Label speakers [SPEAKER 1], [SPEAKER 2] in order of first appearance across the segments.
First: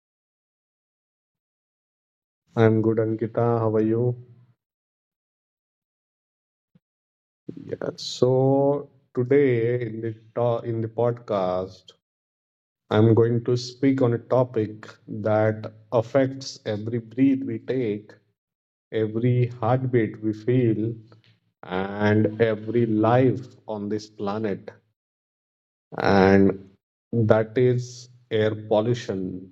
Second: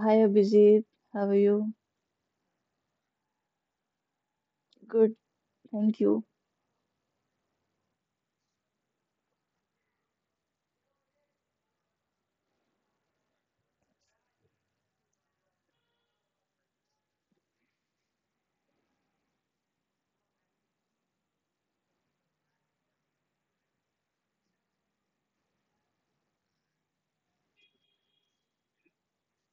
[SPEAKER 1] Hi Abhijit, how are you?
[SPEAKER 2] I'm good Ankita, how are you?
[SPEAKER 1] Good, thank you.
[SPEAKER 2] Yeah. So today in the in the podcast, I'm going to speak on a topic that affects every breath we take, every heartbeat we feel, and every life on this planet, and that is air pollution.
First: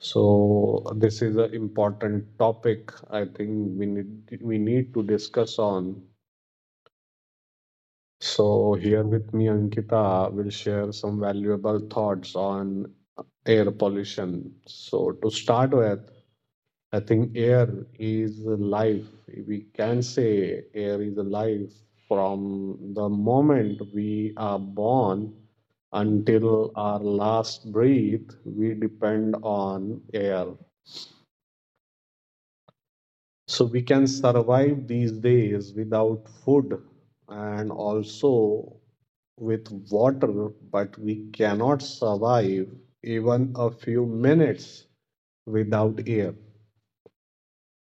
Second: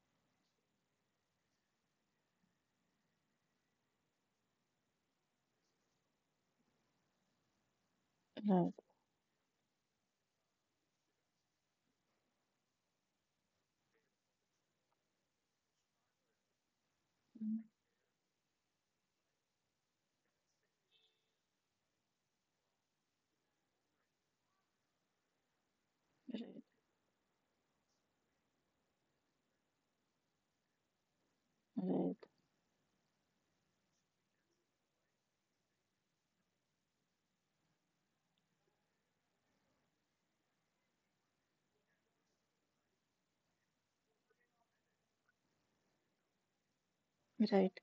[SPEAKER 2] So this is an important topic. I think we need to discuss on.
[SPEAKER 1] Right,
[SPEAKER 2] So here with me, Ankita will share some valuable thoughts on air pollution. So to start with, I think air is life. We can say air is life from the moment we are born
[SPEAKER 1] right,
[SPEAKER 2] until our last breath, we depend on air.
[SPEAKER 1] right,
[SPEAKER 2] So we can survive these days without food and also with water, but we cannot survive even a few minutes without air.
[SPEAKER 1] right,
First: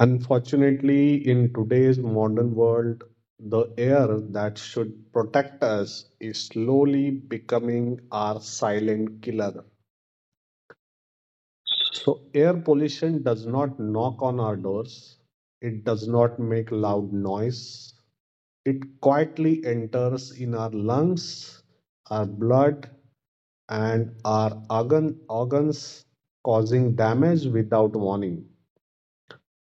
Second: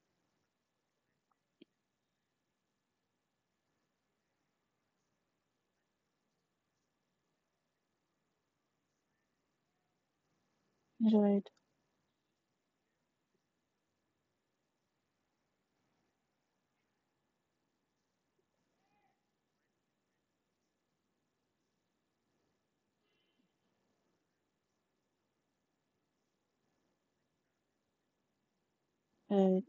[SPEAKER 2] Unfortunately, in today's modern world, the air that should protect us is slowly becoming our silent killer. So, air pollution does not knock on our doors, it does not make loud noise, it quietly enters in our lungs, our blood, and our organs, causing damage without warning.
[SPEAKER 1] right.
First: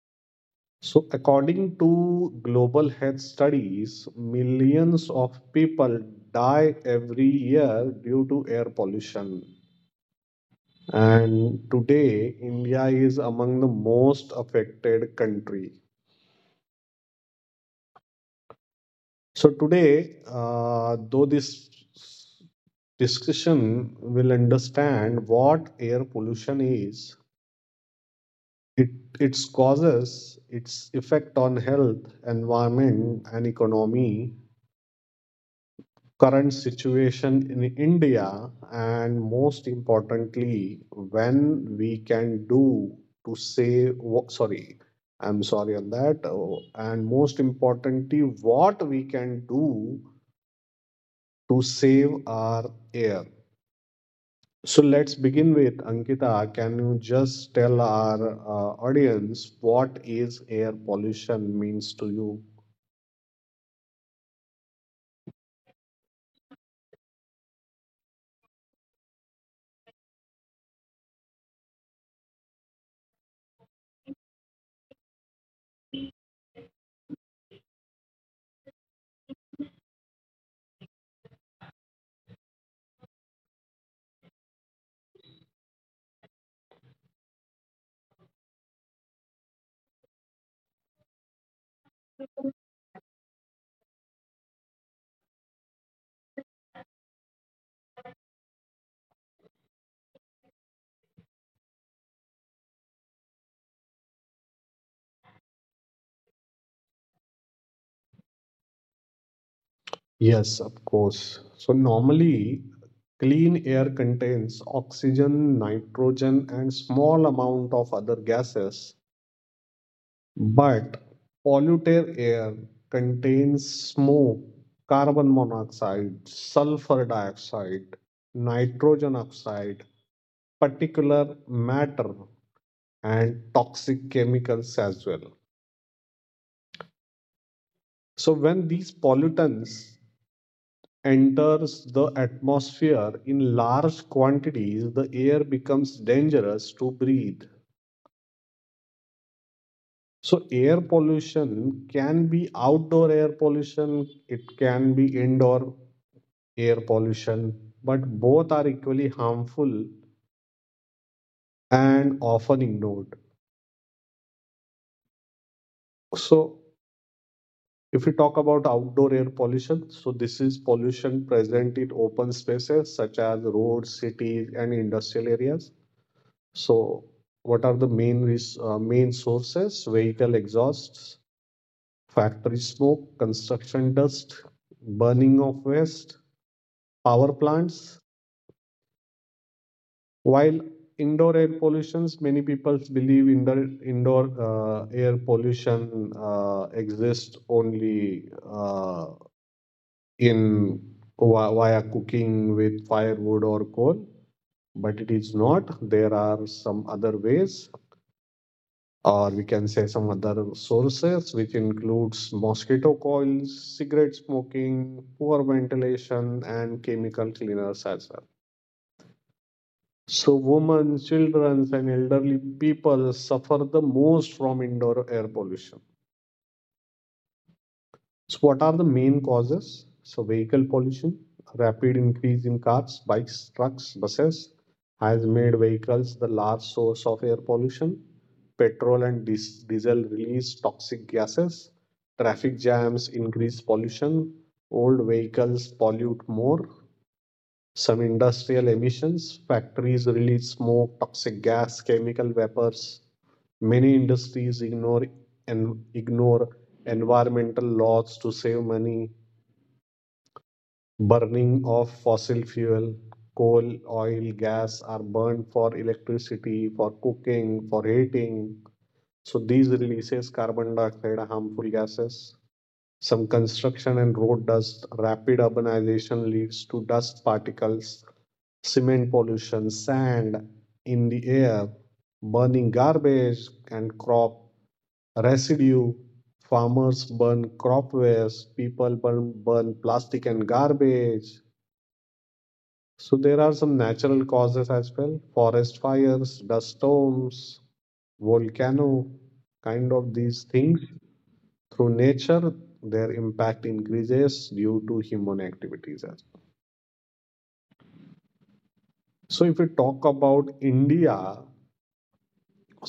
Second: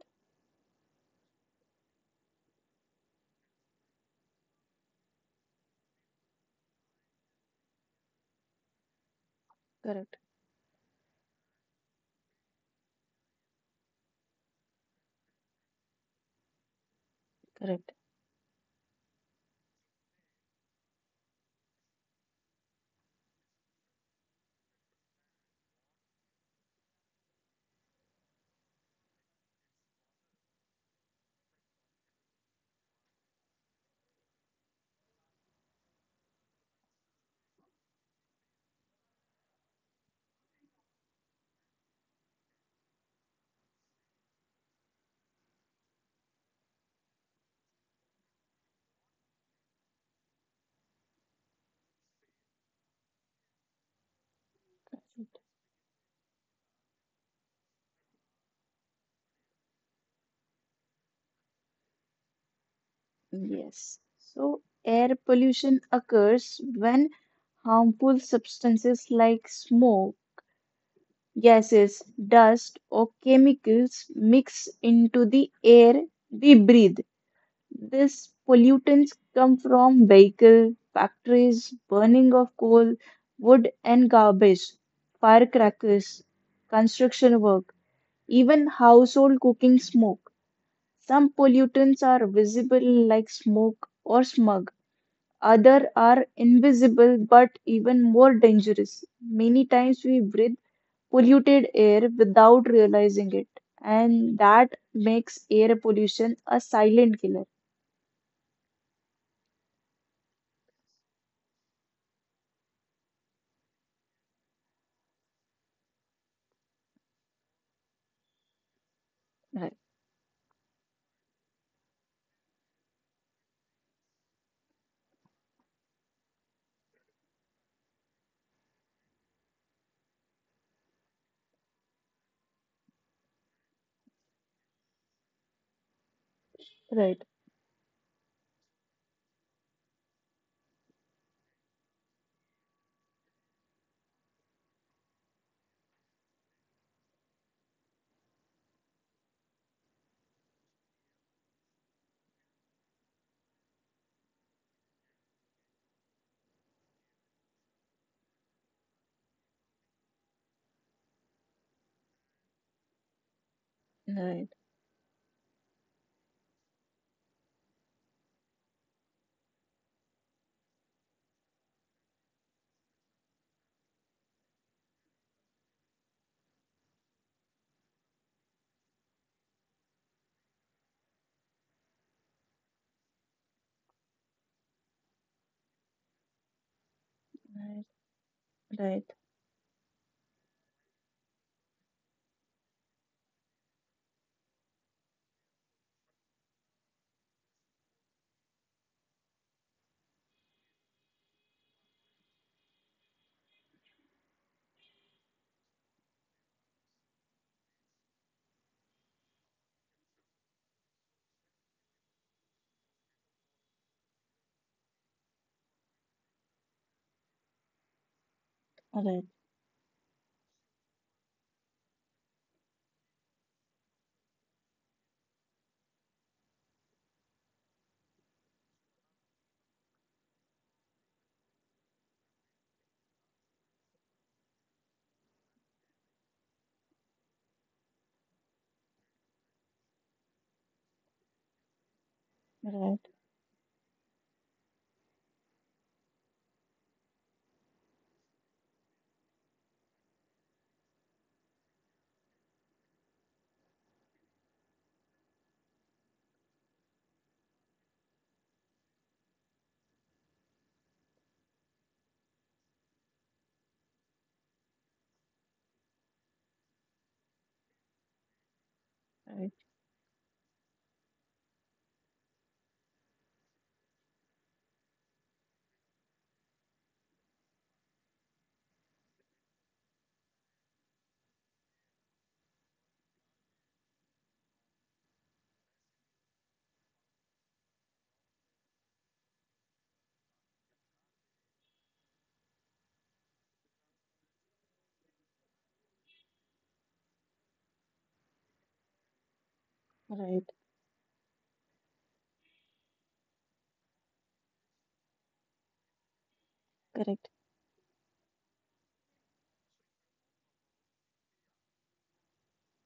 [SPEAKER 2] So, according to global health studies, millions of people die every year due to air pollution.
[SPEAKER 1] Correct,
[SPEAKER 2] And today, India is among the most affected country.
[SPEAKER 1] correct,
[SPEAKER 2] So today, though this discussion will understand what air pollution is, it, its causes, its effect on health, environment, and economy, current situation in India, and most importantly, when we can do to save. Wha- Sorry, I'm sorry on that. Oh, And most importantly, what we can do to save our air. So let's
[SPEAKER 1] correct.
[SPEAKER 2] begin with Ankita. Can you just tell our audience what is air pollution means to you?
[SPEAKER 1] Yes. So, air pollution occurs when harmful substances like smoke, gases, dust, or chemicals mix into the air we breathe. These pollutants come from vehicle, factories, burning of coal, wood and garbage, firecrackers, construction work, even household cooking smoke. Some pollutants are visible like smoke or smog. Other are invisible but even more dangerous. Many times we breathe polluted air without realizing it, and that makes air pollution a silent killer.
[SPEAKER 2] Yes, of course. So normally, clean air contains oxygen, nitrogen, and small amount of other gases.
[SPEAKER 1] Right.
[SPEAKER 2] But polluted air contains smoke, carbon monoxide, sulfur dioxide, nitrogen oxide, particulate matter, and toxic chemicals as well.
[SPEAKER 1] Right.
[SPEAKER 2] So when these pollutants enters the atmosphere in large quantities, the air becomes dangerous to breathe. So, air pollution can be outdoor air pollution, it can be indoor air pollution, but both are equally harmful and often ignored.
[SPEAKER 1] Right,
[SPEAKER 2] So, if we talk about outdoor air pollution, so this is pollution present in open spaces such as roads, cities, and industrial areas. So, what are the main sources? Vehicle exhausts, factory smoke, construction dust, burning of waste, power
[SPEAKER 1] right,
[SPEAKER 2] plants.
[SPEAKER 1] right,
[SPEAKER 2] While indoor air pollutions, many people believe indoor air pollution exists only in via cooking with firewood or coal, but it is not. There are some other ways, or we can say some other sources, which includes mosquito coils, cigarette smoking, poor ventilation, and chemical cleaners as well.
[SPEAKER 1] right,
[SPEAKER 2] So, women, children, and elderly people suffer the most from indoor air pollution. So, what are the main causes? So, vehicle pollution, rapid increase in cars, bikes, trucks, buses has made vehicles the large source of air pollution. Petrol and diesel release toxic gases. Traffic
[SPEAKER 1] right,
[SPEAKER 2] jams increase pollution. Old vehicles pollute more. Some industrial emissions, factories release smoke, toxic gas, chemical vapors. Many industries ignore environmental laws to save money. Burning of fossil fuel, coal, oil, gas are burned for electricity, for cooking, for heating. So
[SPEAKER 1] right,
[SPEAKER 2] these releases carbon dioxide, harmful gases. Some construction and road dust, rapid urbanization leads to dust particles, cement pollution, sand in the air, burning garbage and crop residue. Farmers burn crop waste, people burn plastic and garbage. So there are some natural causes as well, forest fires, dust storms, volcano, kind of these
[SPEAKER 1] right,
[SPEAKER 2] things through nature, their impact increases due to human activities as well.
[SPEAKER 1] correct,
[SPEAKER 2] So, if we talk about India,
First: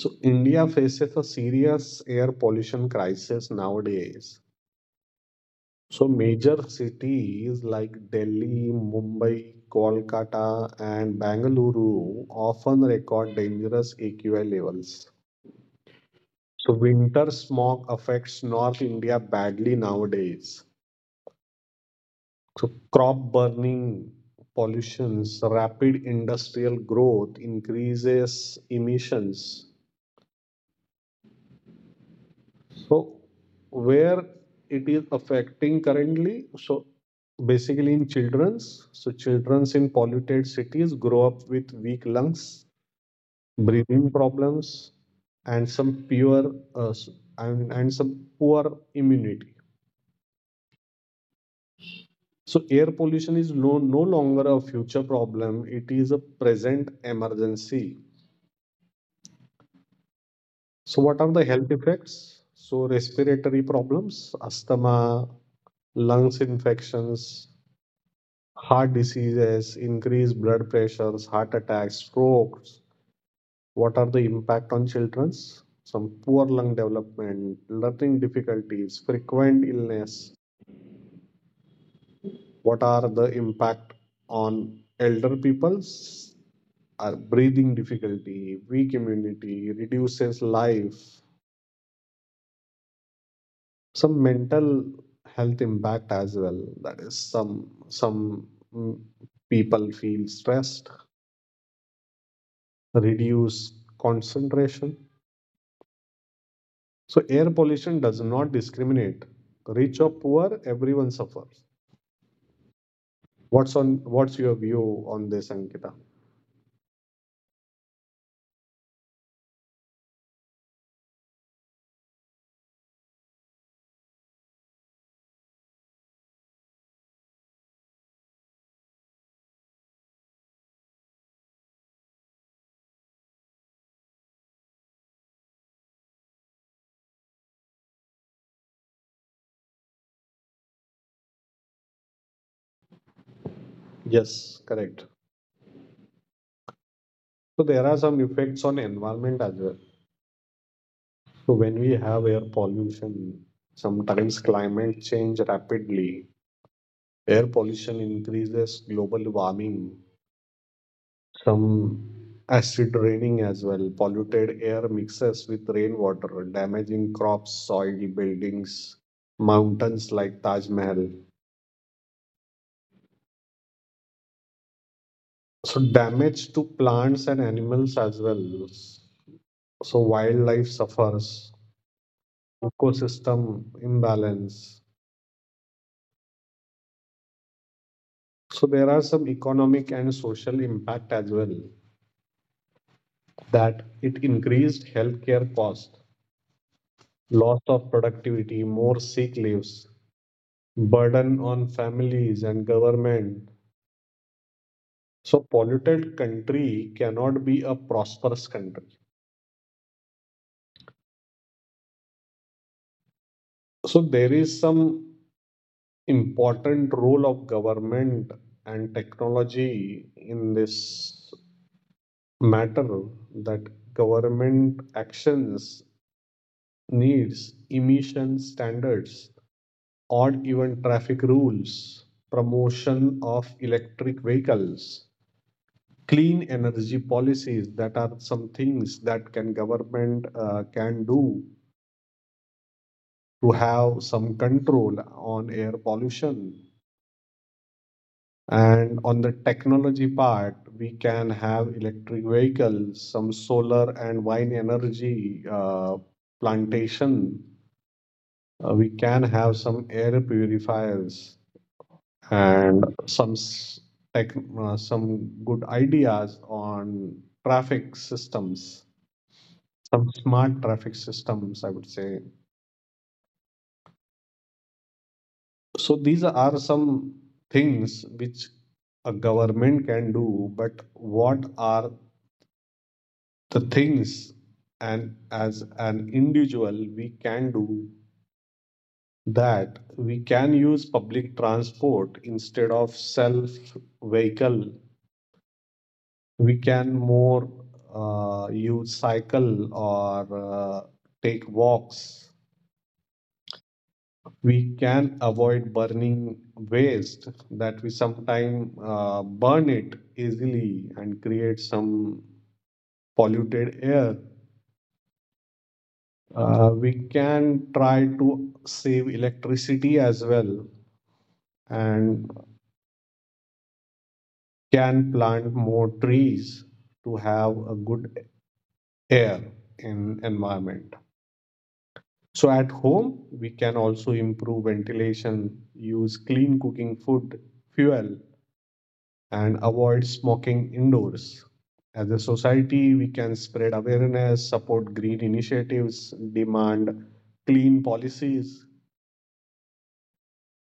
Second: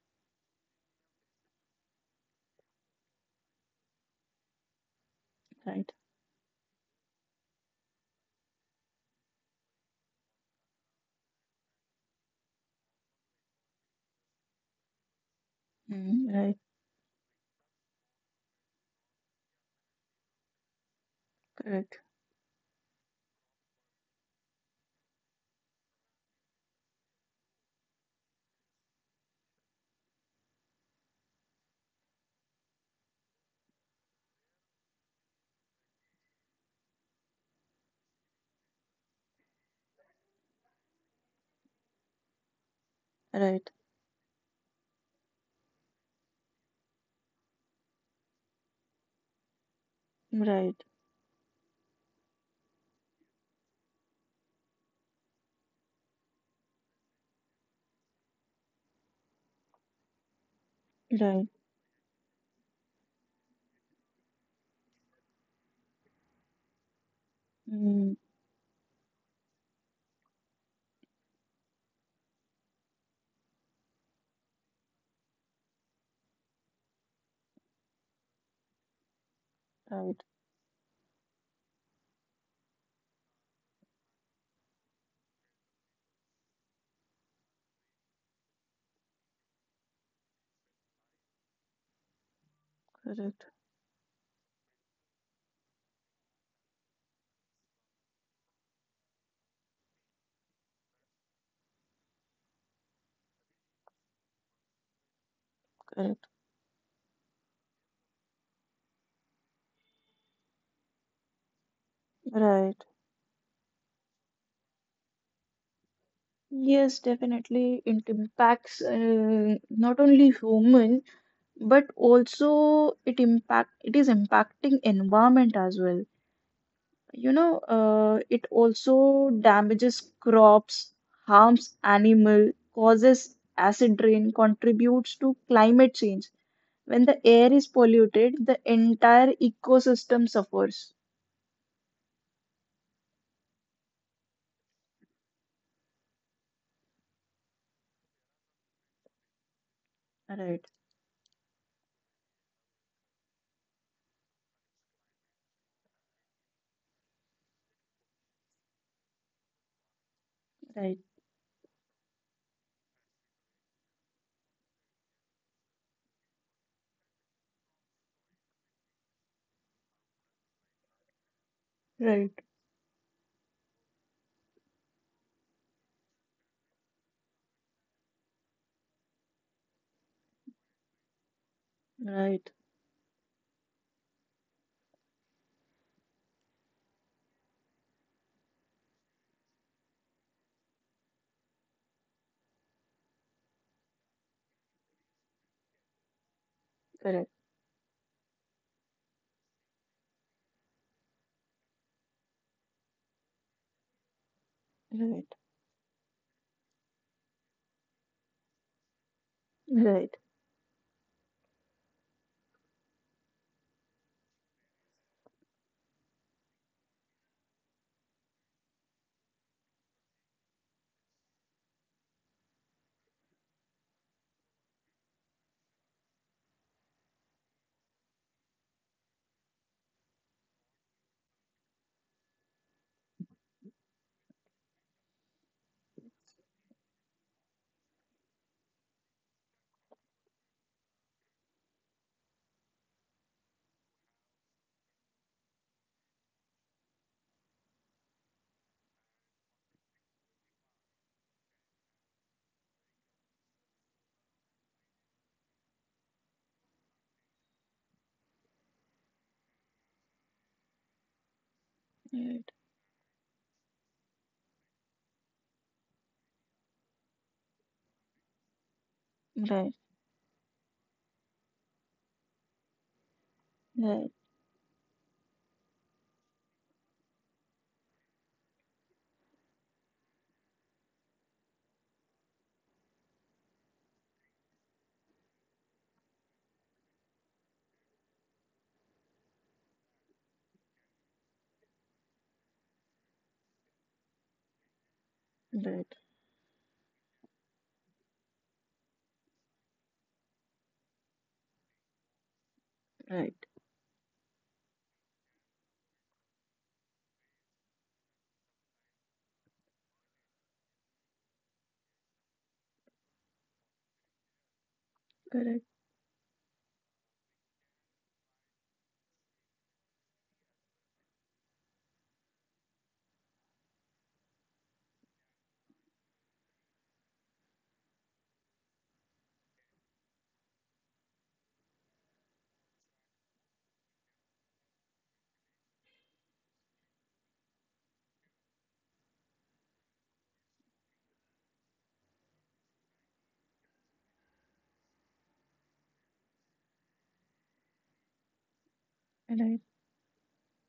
[SPEAKER 2] so India faces a serious air pollution crisis nowadays.
[SPEAKER 1] right,
[SPEAKER 2] So, major cities like Delhi, Mumbai, Kolkata, and Bangalore often record dangerous AQI levels.
[SPEAKER 1] mm, right,
[SPEAKER 2] So, winter smog affects North India badly nowadays.
[SPEAKER 1] correct,
[SPEAKER 2] So crop burning, pollutions, rapid industrial growth increases emissions. So where it is affecting currently, so basically in children's, so children's in polluted cities grow up with weak lungs,
[SPEAKER 1] right,
[SPEAKER 2] breathing problems, and some poor immunity.
[SPEAKER 1] right,
[SPEAKER 2] So air pollution is no longer a future problem, it is a present emergency. So, what are the
[SPEAKER 1] right,
[SPEAKER 2] health effects? So, respiratory problems, asthma, lungs infections,
[SPEAKER 1] mm,
[SPEAKER 2] heart diseases, increased blood pressures, heart attacks, strokes. What are the impact on childrens? Some poor lung development, learning difficulties, frequent
[SPEAKER 1] right,
[SPEAKER 2] illness. What are the impact on elder peoples? Are breathing difficulty, weak immunity, reduces life,
[SPEAKER 1] correct,
[SPEAKER 2] some mental health impact as well, that is mm, people feel stressed, reduce concentration.
[SPEAKER 1] correct,
[SPEAKER 2] So air pollution does not discriminate, rich or poor, everyone suffers.
[SPEAKER 1] right.
[SPEAKER 2] What's your view on this, Ankita?
[SPEAKER 1] Yes, definitely, it impacts not only human, but also it is impacting environment as well. It also damages crops, harms animal, causes acid rain, contributes to climate change. When the air is polluted, the entire ecosystem suffers.
[SPEAKER 2] Yes, correct. So there are some effects on environment as well.
[SPEAKER 1] Right,
[SPEAKER 2] So when we have air pollution, sometimes climate change rapidly, air pollution increases global warming.
[SPEAKER 1] right,
[SPEAKER 2] Some acid raining as well. Polluted air mixes with rainwater, damaging crops, soil, buildings, mountains like Taj Mahal.
[SPEAKER 1] right,
[SPEAKER 2] So damage to plants and animals as well. So wildlife suffers,
[SPEAKER 1] right,
[SPEAKER 2] ecosystem imbalance. So there are some economic and social impact as well, that it increased healthcare cost,
[SPEAKER 1] correct,
[SPEAKER 2] loss of productivity, more sick leaves, burden on families and government.
[SPEAKER 1] right,
[SPEAKER 2] So polluted country cannot be a prosperous country.
[SPEAKER 1] right,
[SPEAKER 2] So there is some important role of government and technology in this matter, that government actions needs emission standards or even traffic rules, promotion of electric vehicles, clean energy policies, that are some things that can government can do to have some control on air pollution. And on the technology part, we can have electric vehicles, some solar and wind energy plantation, we can have some air purifiers
[SPEAKER 1] right,
[SPEAKER 2] and some tech, some good ideas on traffic systems,
[SPEAKER 1] right,
[SPEAKER 2] some smart traffic systems, I would say.
[SPEAKER 1] right,
[SPEAKER 2] So these are some things which a government can do, but what are the things, and as an individual we can do, that we can use public transport instead of self vehicle.
[SPEAKER 1] right,
[SPEAKER 2] We can more use cycle or take walks,
[SPEAKER 1] right,
[SPEAKER 2] we can avoid burning waste that we sometimes burn it easily and create some polluted air.
[SPEAKER 1] correct,
[SPEAKER 2] We can try to save electricity as well and can plant more trees to have a good air in environment. So at home, we can also improve ventilation, use clean cooking food, fuel, and avoid smoking indoors. As a society, we can spread awareness, support green initiatives, demand clean policies.
[SPEAKER 1] right,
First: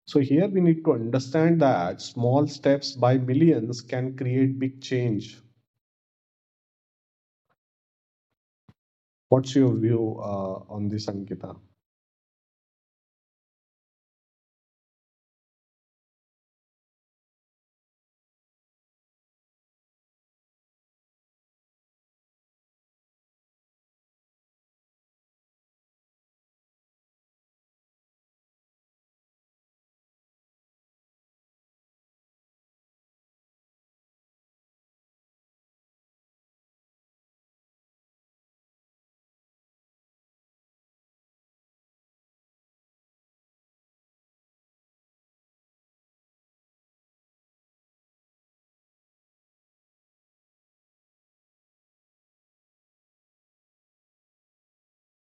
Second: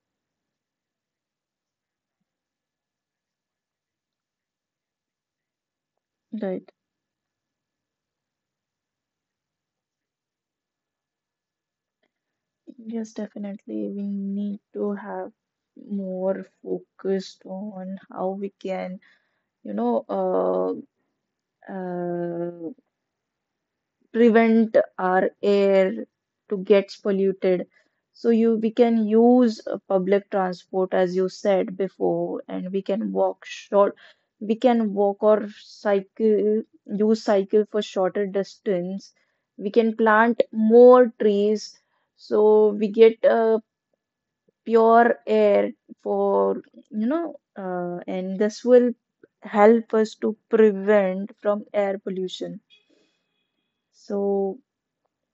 [SPEAKER 2] So, here we need to understand that small steps by millions can create big change.
[SPEAKER 1] right.
[SPEAKER 2] What's your view on this, Ankita?
[SPEAKER 1] Yes, definitely. We need to have more focused on how we can you know, uh, uh, prevent our air to gets polluted. So you we can use public transport as you said before, and we can walk short. We can walk or cycle, use cycle for shorter distance. We can plant more trees, so we get pure air for and this will help us to prevent from air pollution, so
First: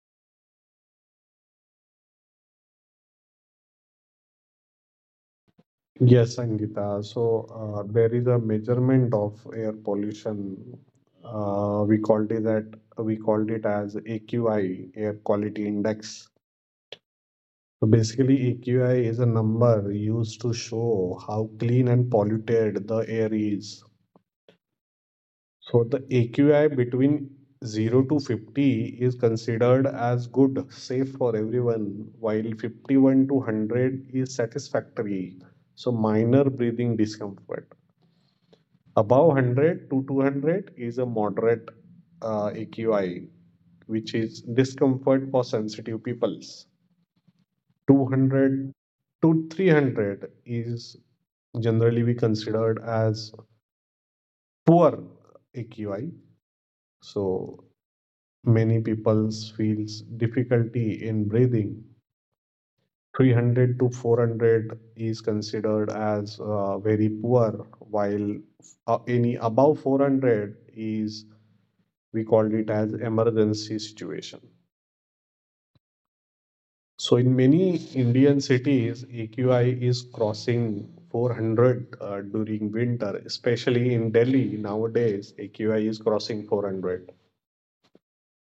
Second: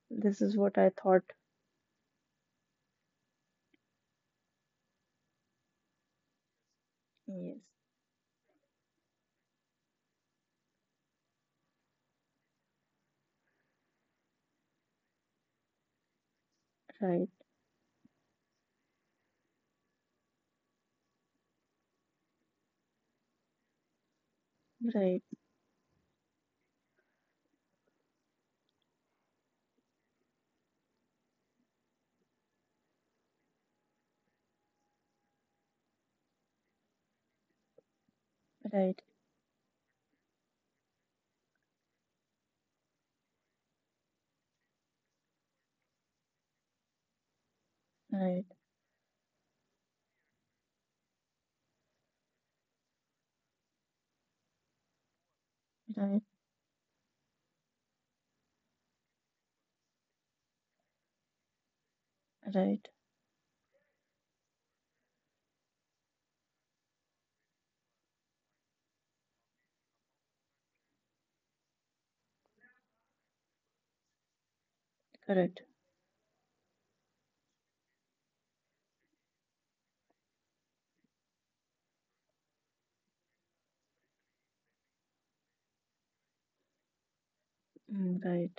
[SPEAKER 1] this is what I thought.
[SPEAKER 2] Yes, Angita. So
[SPEAKER 1] Yes,
[SPEAKER 2] there is a measurement of air pollution. Uh, we called it that we called it as AQI, Air Quality Index.
[SPEAKER 1] right,
[SPEAKER 2] So basically, AQI is a number used to show how clean and polluted the air is.
[SPEAKER 1] right,
[SPEAKER 2] So the AQI between 0 to 50 is considered as good, safe for everyone, while 51 to 100 is satisfactory, so minor breathing discomfort.
[SPEAKER 1] right,
[SPEAKER 2] Above 100 to 200 is a moderate AQI, which is discomfort for sensitive peoples.
[SPEAKER 1] right,
[SPEAKER 2] 200 to 300 is generally be considered as poor AQI.
[SPEAKER 1] right,
[SPEAKER 2] So many people feels difficulty in breathing.
[SPEAKER 1] right,
[SPEAKER 2] 300 to 400 is considered as very poor, while any above 400 is we called it as emergency situation.
[SPEAKER 1] correct,
[SPEAKER 2] So in many Indian cities, AQI is crossing 400 during winter, especially in Delhi nowadays, AQI is crossing 400.
[SPEAKER 1] mm, right,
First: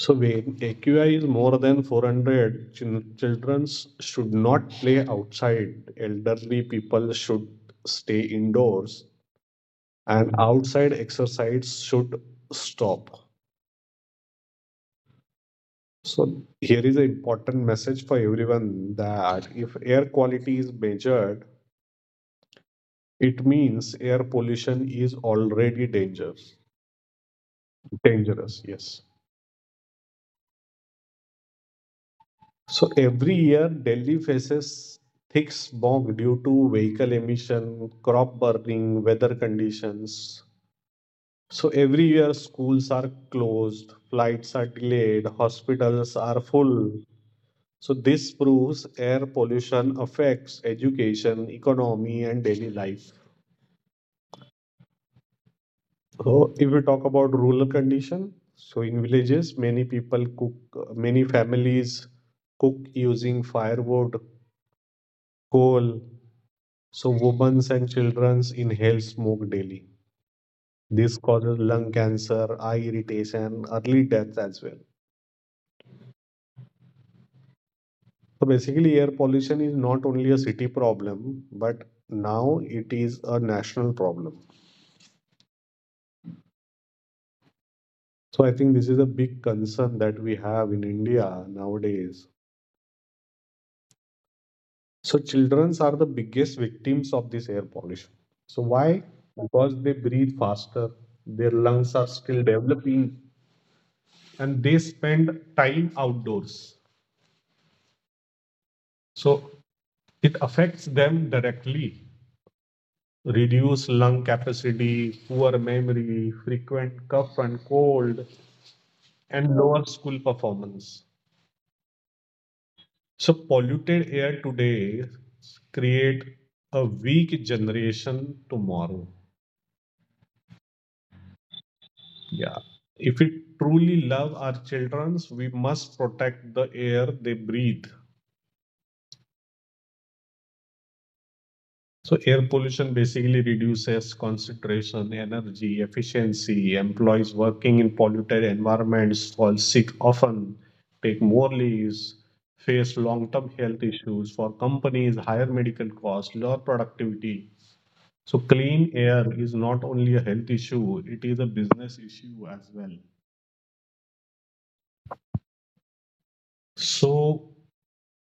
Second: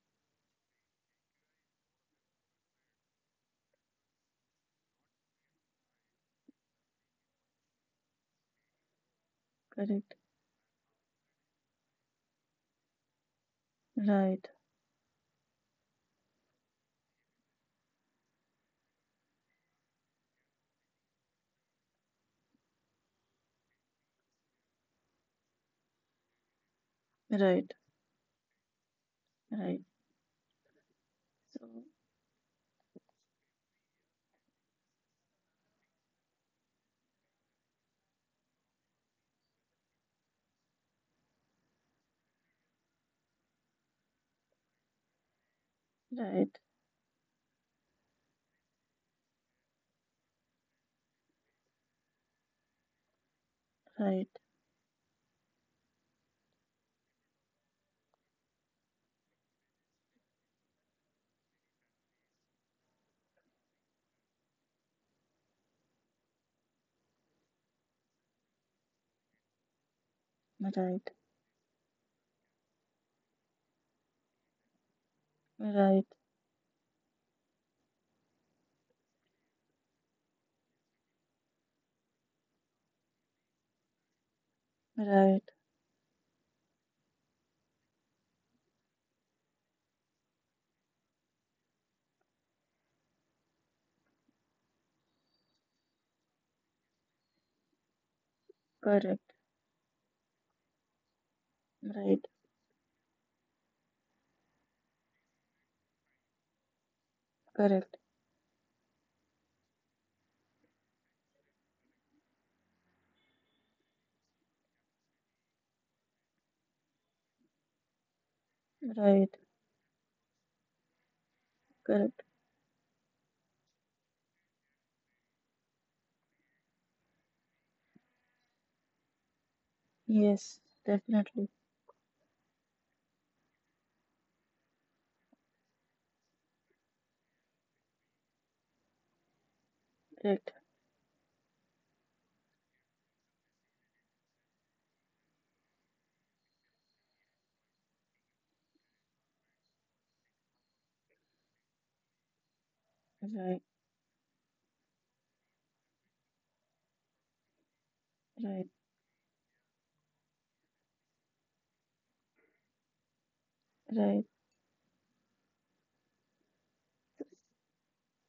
[SPEAKER 2] So when AQI is more than 400, children should not play outside. Elderly people should stay indoors,
[SPEAKER 1] correct,
[SPEAKER 2] and outside exercise should stop.
[SPEAKER 1] right,
[SPEAKER 2] So here is an important message for everyone that if air quality is measured, it means air pollution is already dangerous.
[SPEAKER 1] right,
[SPEAKER 2] Dangerous, yes.
[SPEAKER 1] right, so,
[SPEAKER 2] So every year, Delhi faces thick smog due to vehicle emission, crop burning, weather conditions. So every year, schools are closed, flights are delayed, hospitals
[SPEAKER 1] right,
[SPEAKER 2] are
[SPEAKER 1] right,
[SPEAKER 2] full. So this proves air pollution affects education, economy, and daily life. So, if we talk about rural condition, so in villages, many people cook, many families cook using firewood, coal. So women and children inhale smoke daily.
[SPEAKER 1] right,
[SPEAKER 2] This causes lung cancer, eye irritation, early death as well.
[SPEAKER 1] right,
[SPEAKER 2] So basically, air pollution is not only a city problem, but now it is a national problem.
[SPEAKER 1] right,
[SPEAKER 2] So I think this is a big concern that we have in India nowadays. So childrens are the biggest victims of this air pollution. So why?
[SPEAKER 1] correct,
[SPEAKER 2] Because they breathe faster, their lungs are
[SPEAKER 1] right,
[SPEAKER 2] still developing, and they spend time outdoors.
[SPEAKER 1] correct,
[SPEAKER 2] So it affects them directly. Reduced lung capacity, poor memory, frequent cough and cold,
[SPEAKER 1] right,
[SPEAKER 2] and lower school performance.
[SPEAKER 1] correct,
[SPEAKER 2] So polluted air today create a weak generation tomorrow.
[SPEAKER 1] yes, definitely,
[SPEAKER 2] Yeah. If we truly love our children, we must protect the air they breathe.
[SPEAKER 1] correct,
[SPEAKER 2] So, air pollution basically reduces concentration, energy, efficiency. Employees working in polluted environments fall sick often, take more leaves, face long term
[SPEAKER 1] right,
[SPEAKER 2] health issues. For companies, higher medical costs, lower productivity. So,
[SPEAKER 1] right.
[SPEAKER 2] clean air is not only a health issue, it is a business issue as well.
[SPEAKER 1] Right.
[SPEAKER 2] So,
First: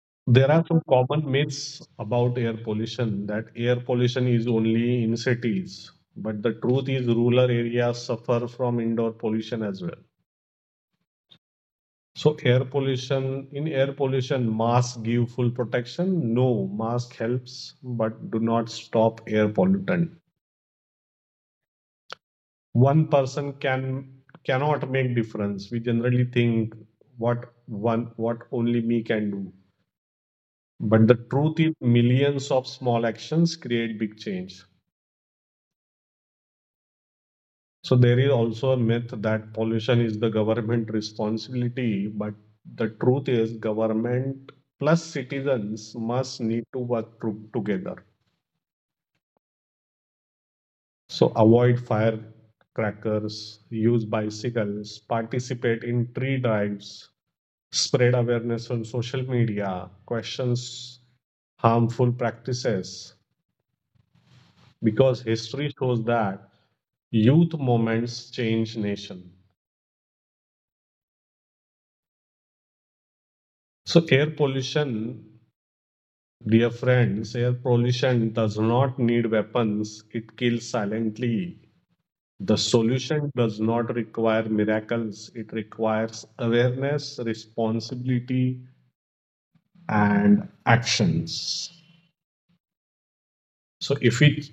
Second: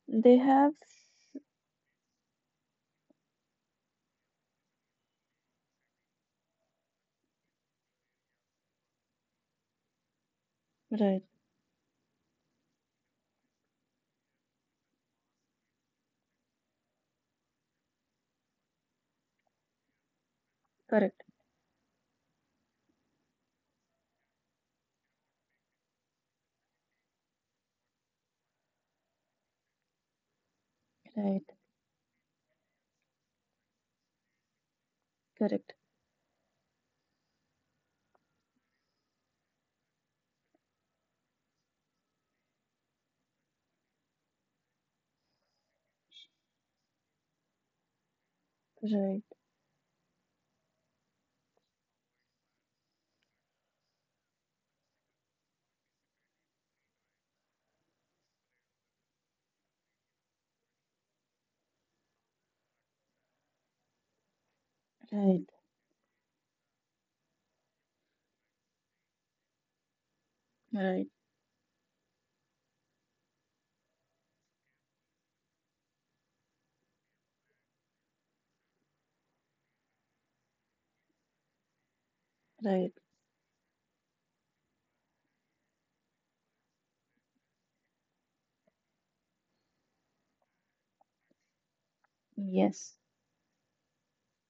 [SPEAKER 1] They
[SPEAKER 2] there are
[SPEAKER 1] have
[SPEAKER 2] some common myths about air pollution, that air pollution is only in cities, but the truth is rural areas suffer from indoor pollution as well.
[SPEAKER 1] Right.
[SPEAKER 2] So air pollution, in air pollution, mask give full protection. No, mask helps, but do not stop air pollutant.
[SPEAKER 1] Correct.
[SPEAKER 2] One person cannot make difference. We generally think what only me can do. But the
[SPEAKER 1] Right.
[SPEAKER 2] truth is millions of small actions create big change.
[SPEAKER 1] Correct.
[SPEAKER 2] So there is also a myth that pollution is the government responsibility, but the truth is government plus citizens must need to work together.
[SPEAKER 1] Right.
[SPEAKER 2] So avoid firecrackers, use bicycles, participate in tree drives, spread awareness on social media, questions harmful practices, because
[SPEAKER 1] Right.
[SPEAKER 2] history shows that youth moments change nation.
[SPEAKER 1] Right.
[SPEAKER 2] So air pollution, dear friends, air pollution does not need weapons, it kills silently. The
[SPEAKER 1] Right.
[SPEAKER 2] solution does not require miracles, it requires awareness, responsibility, and actions.
[SPEAKER 1] Yes.
[SPEAKER 2] So, if we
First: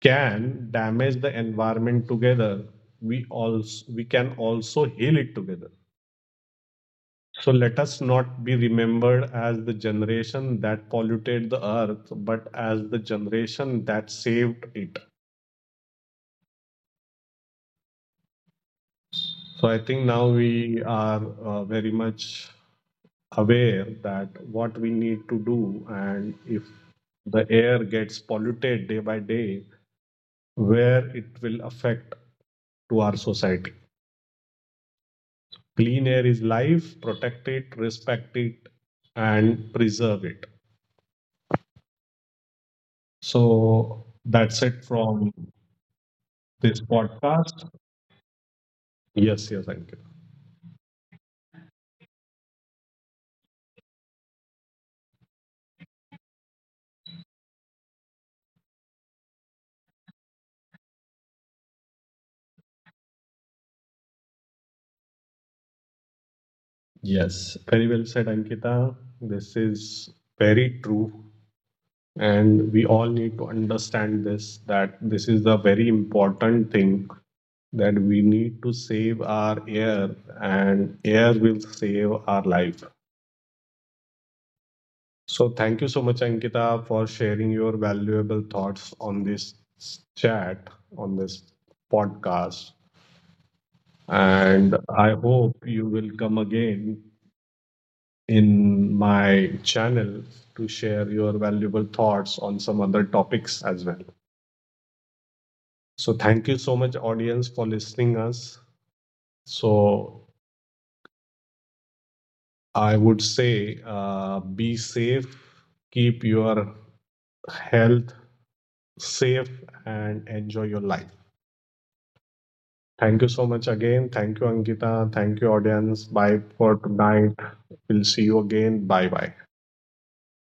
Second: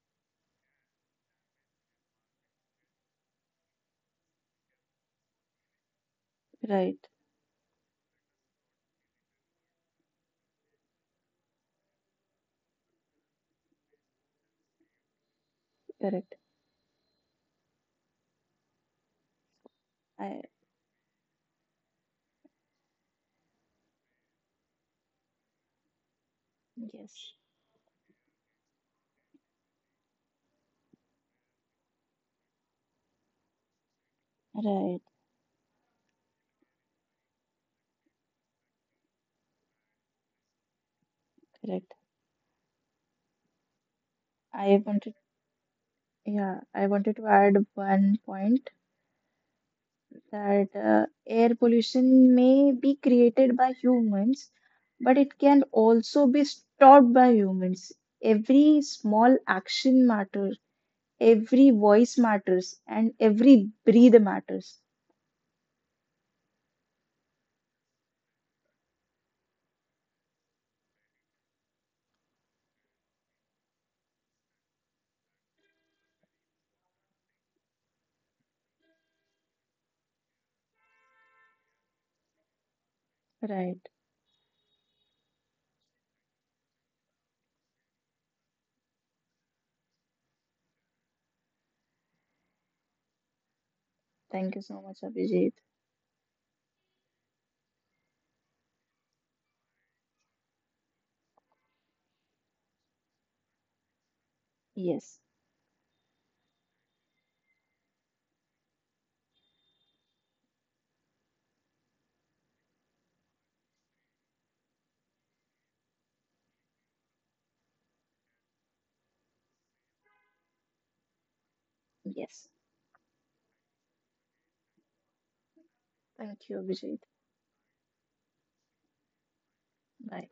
[SPEAKER 2] can damage the environment together, we can also heal it together.
[SPEAKER 1] Right.
[SPEAKER 2] So, let us not be remembered as the generation that polluted the earth, but as the generation that saved it.
[SPEAKER 1] Correct.
[SPEAKER 2] So I think now
[SPEAKER 1] I
[SPEAKER 2] we are very much aware that what we need to do, and if
[SPEAKER 1] Yes.
[SPEAKER 2] the air gets polluted day by day, where it will affect to our society.
[SPEAKER 1] Right.
[SPEAKER 2] Clean air is life. Protect it, respect it, and preserve it.
[SPEAKER 1] Correct.
[SPEAKER 2] So that's
[SPEAKER 1] I
[SPEAKER 2] it
[SPEAKER 1] wanted
[SPEAKER 2] from
[SPEAKER 1] Yeah,
[SPEAKER 2] this
[SPEAKER 1] I wanted to add
[SPEAKER 2] podcast.
[SPEAKER 1] one point
[SPEAKER 2] Yes, yes, Ankita.
[SPEAKER 1] that air pollution may be created by humans, but it can also be stopped by humans. Every small action matters, every voice matters, and every breathe matters.
[SPEAKER 2] Yes, very well said, Ankita. This is very true. And we all need to understand this, that this is the very important thing, that we need to save our air and air will save our life.
[SPEAKER 1] Right.
[SPEAKER 2] So thank you so much Ankita for sharing your valuable thoughts on this chat, on this podcast,
[SPEAKER 1] Thank
[SPEAKER 2] and
[SPEAKER 1] you so
[SPEAKER 2] I
[SPEAKER 1] much,
[SPEAKER 2] hope
[SPEAKER 1] Abhijit.
[SPEAKER 2] you will come again in my channel to share your valuable thoughts on some other topics as well.
[SPEAKER 1] Yes,
[SPEAKER 2] So thank you so much, audience, for listening us. So I would say, be safe, keep your health safe, and enjoy your life.
[SPEAKER 1] yes.
[SPEAKER 2] Thank you so much again. Thank you, Ankita. Thank you, audience. Bye
[SPEAKER 1] Thank
[SPEAKER 2] for
[SPEAKER 1] you, Abhijit.
[SPEAKER 2] tonight. We'll see you again. Bye bye.
[SPEAKER 1] Bye.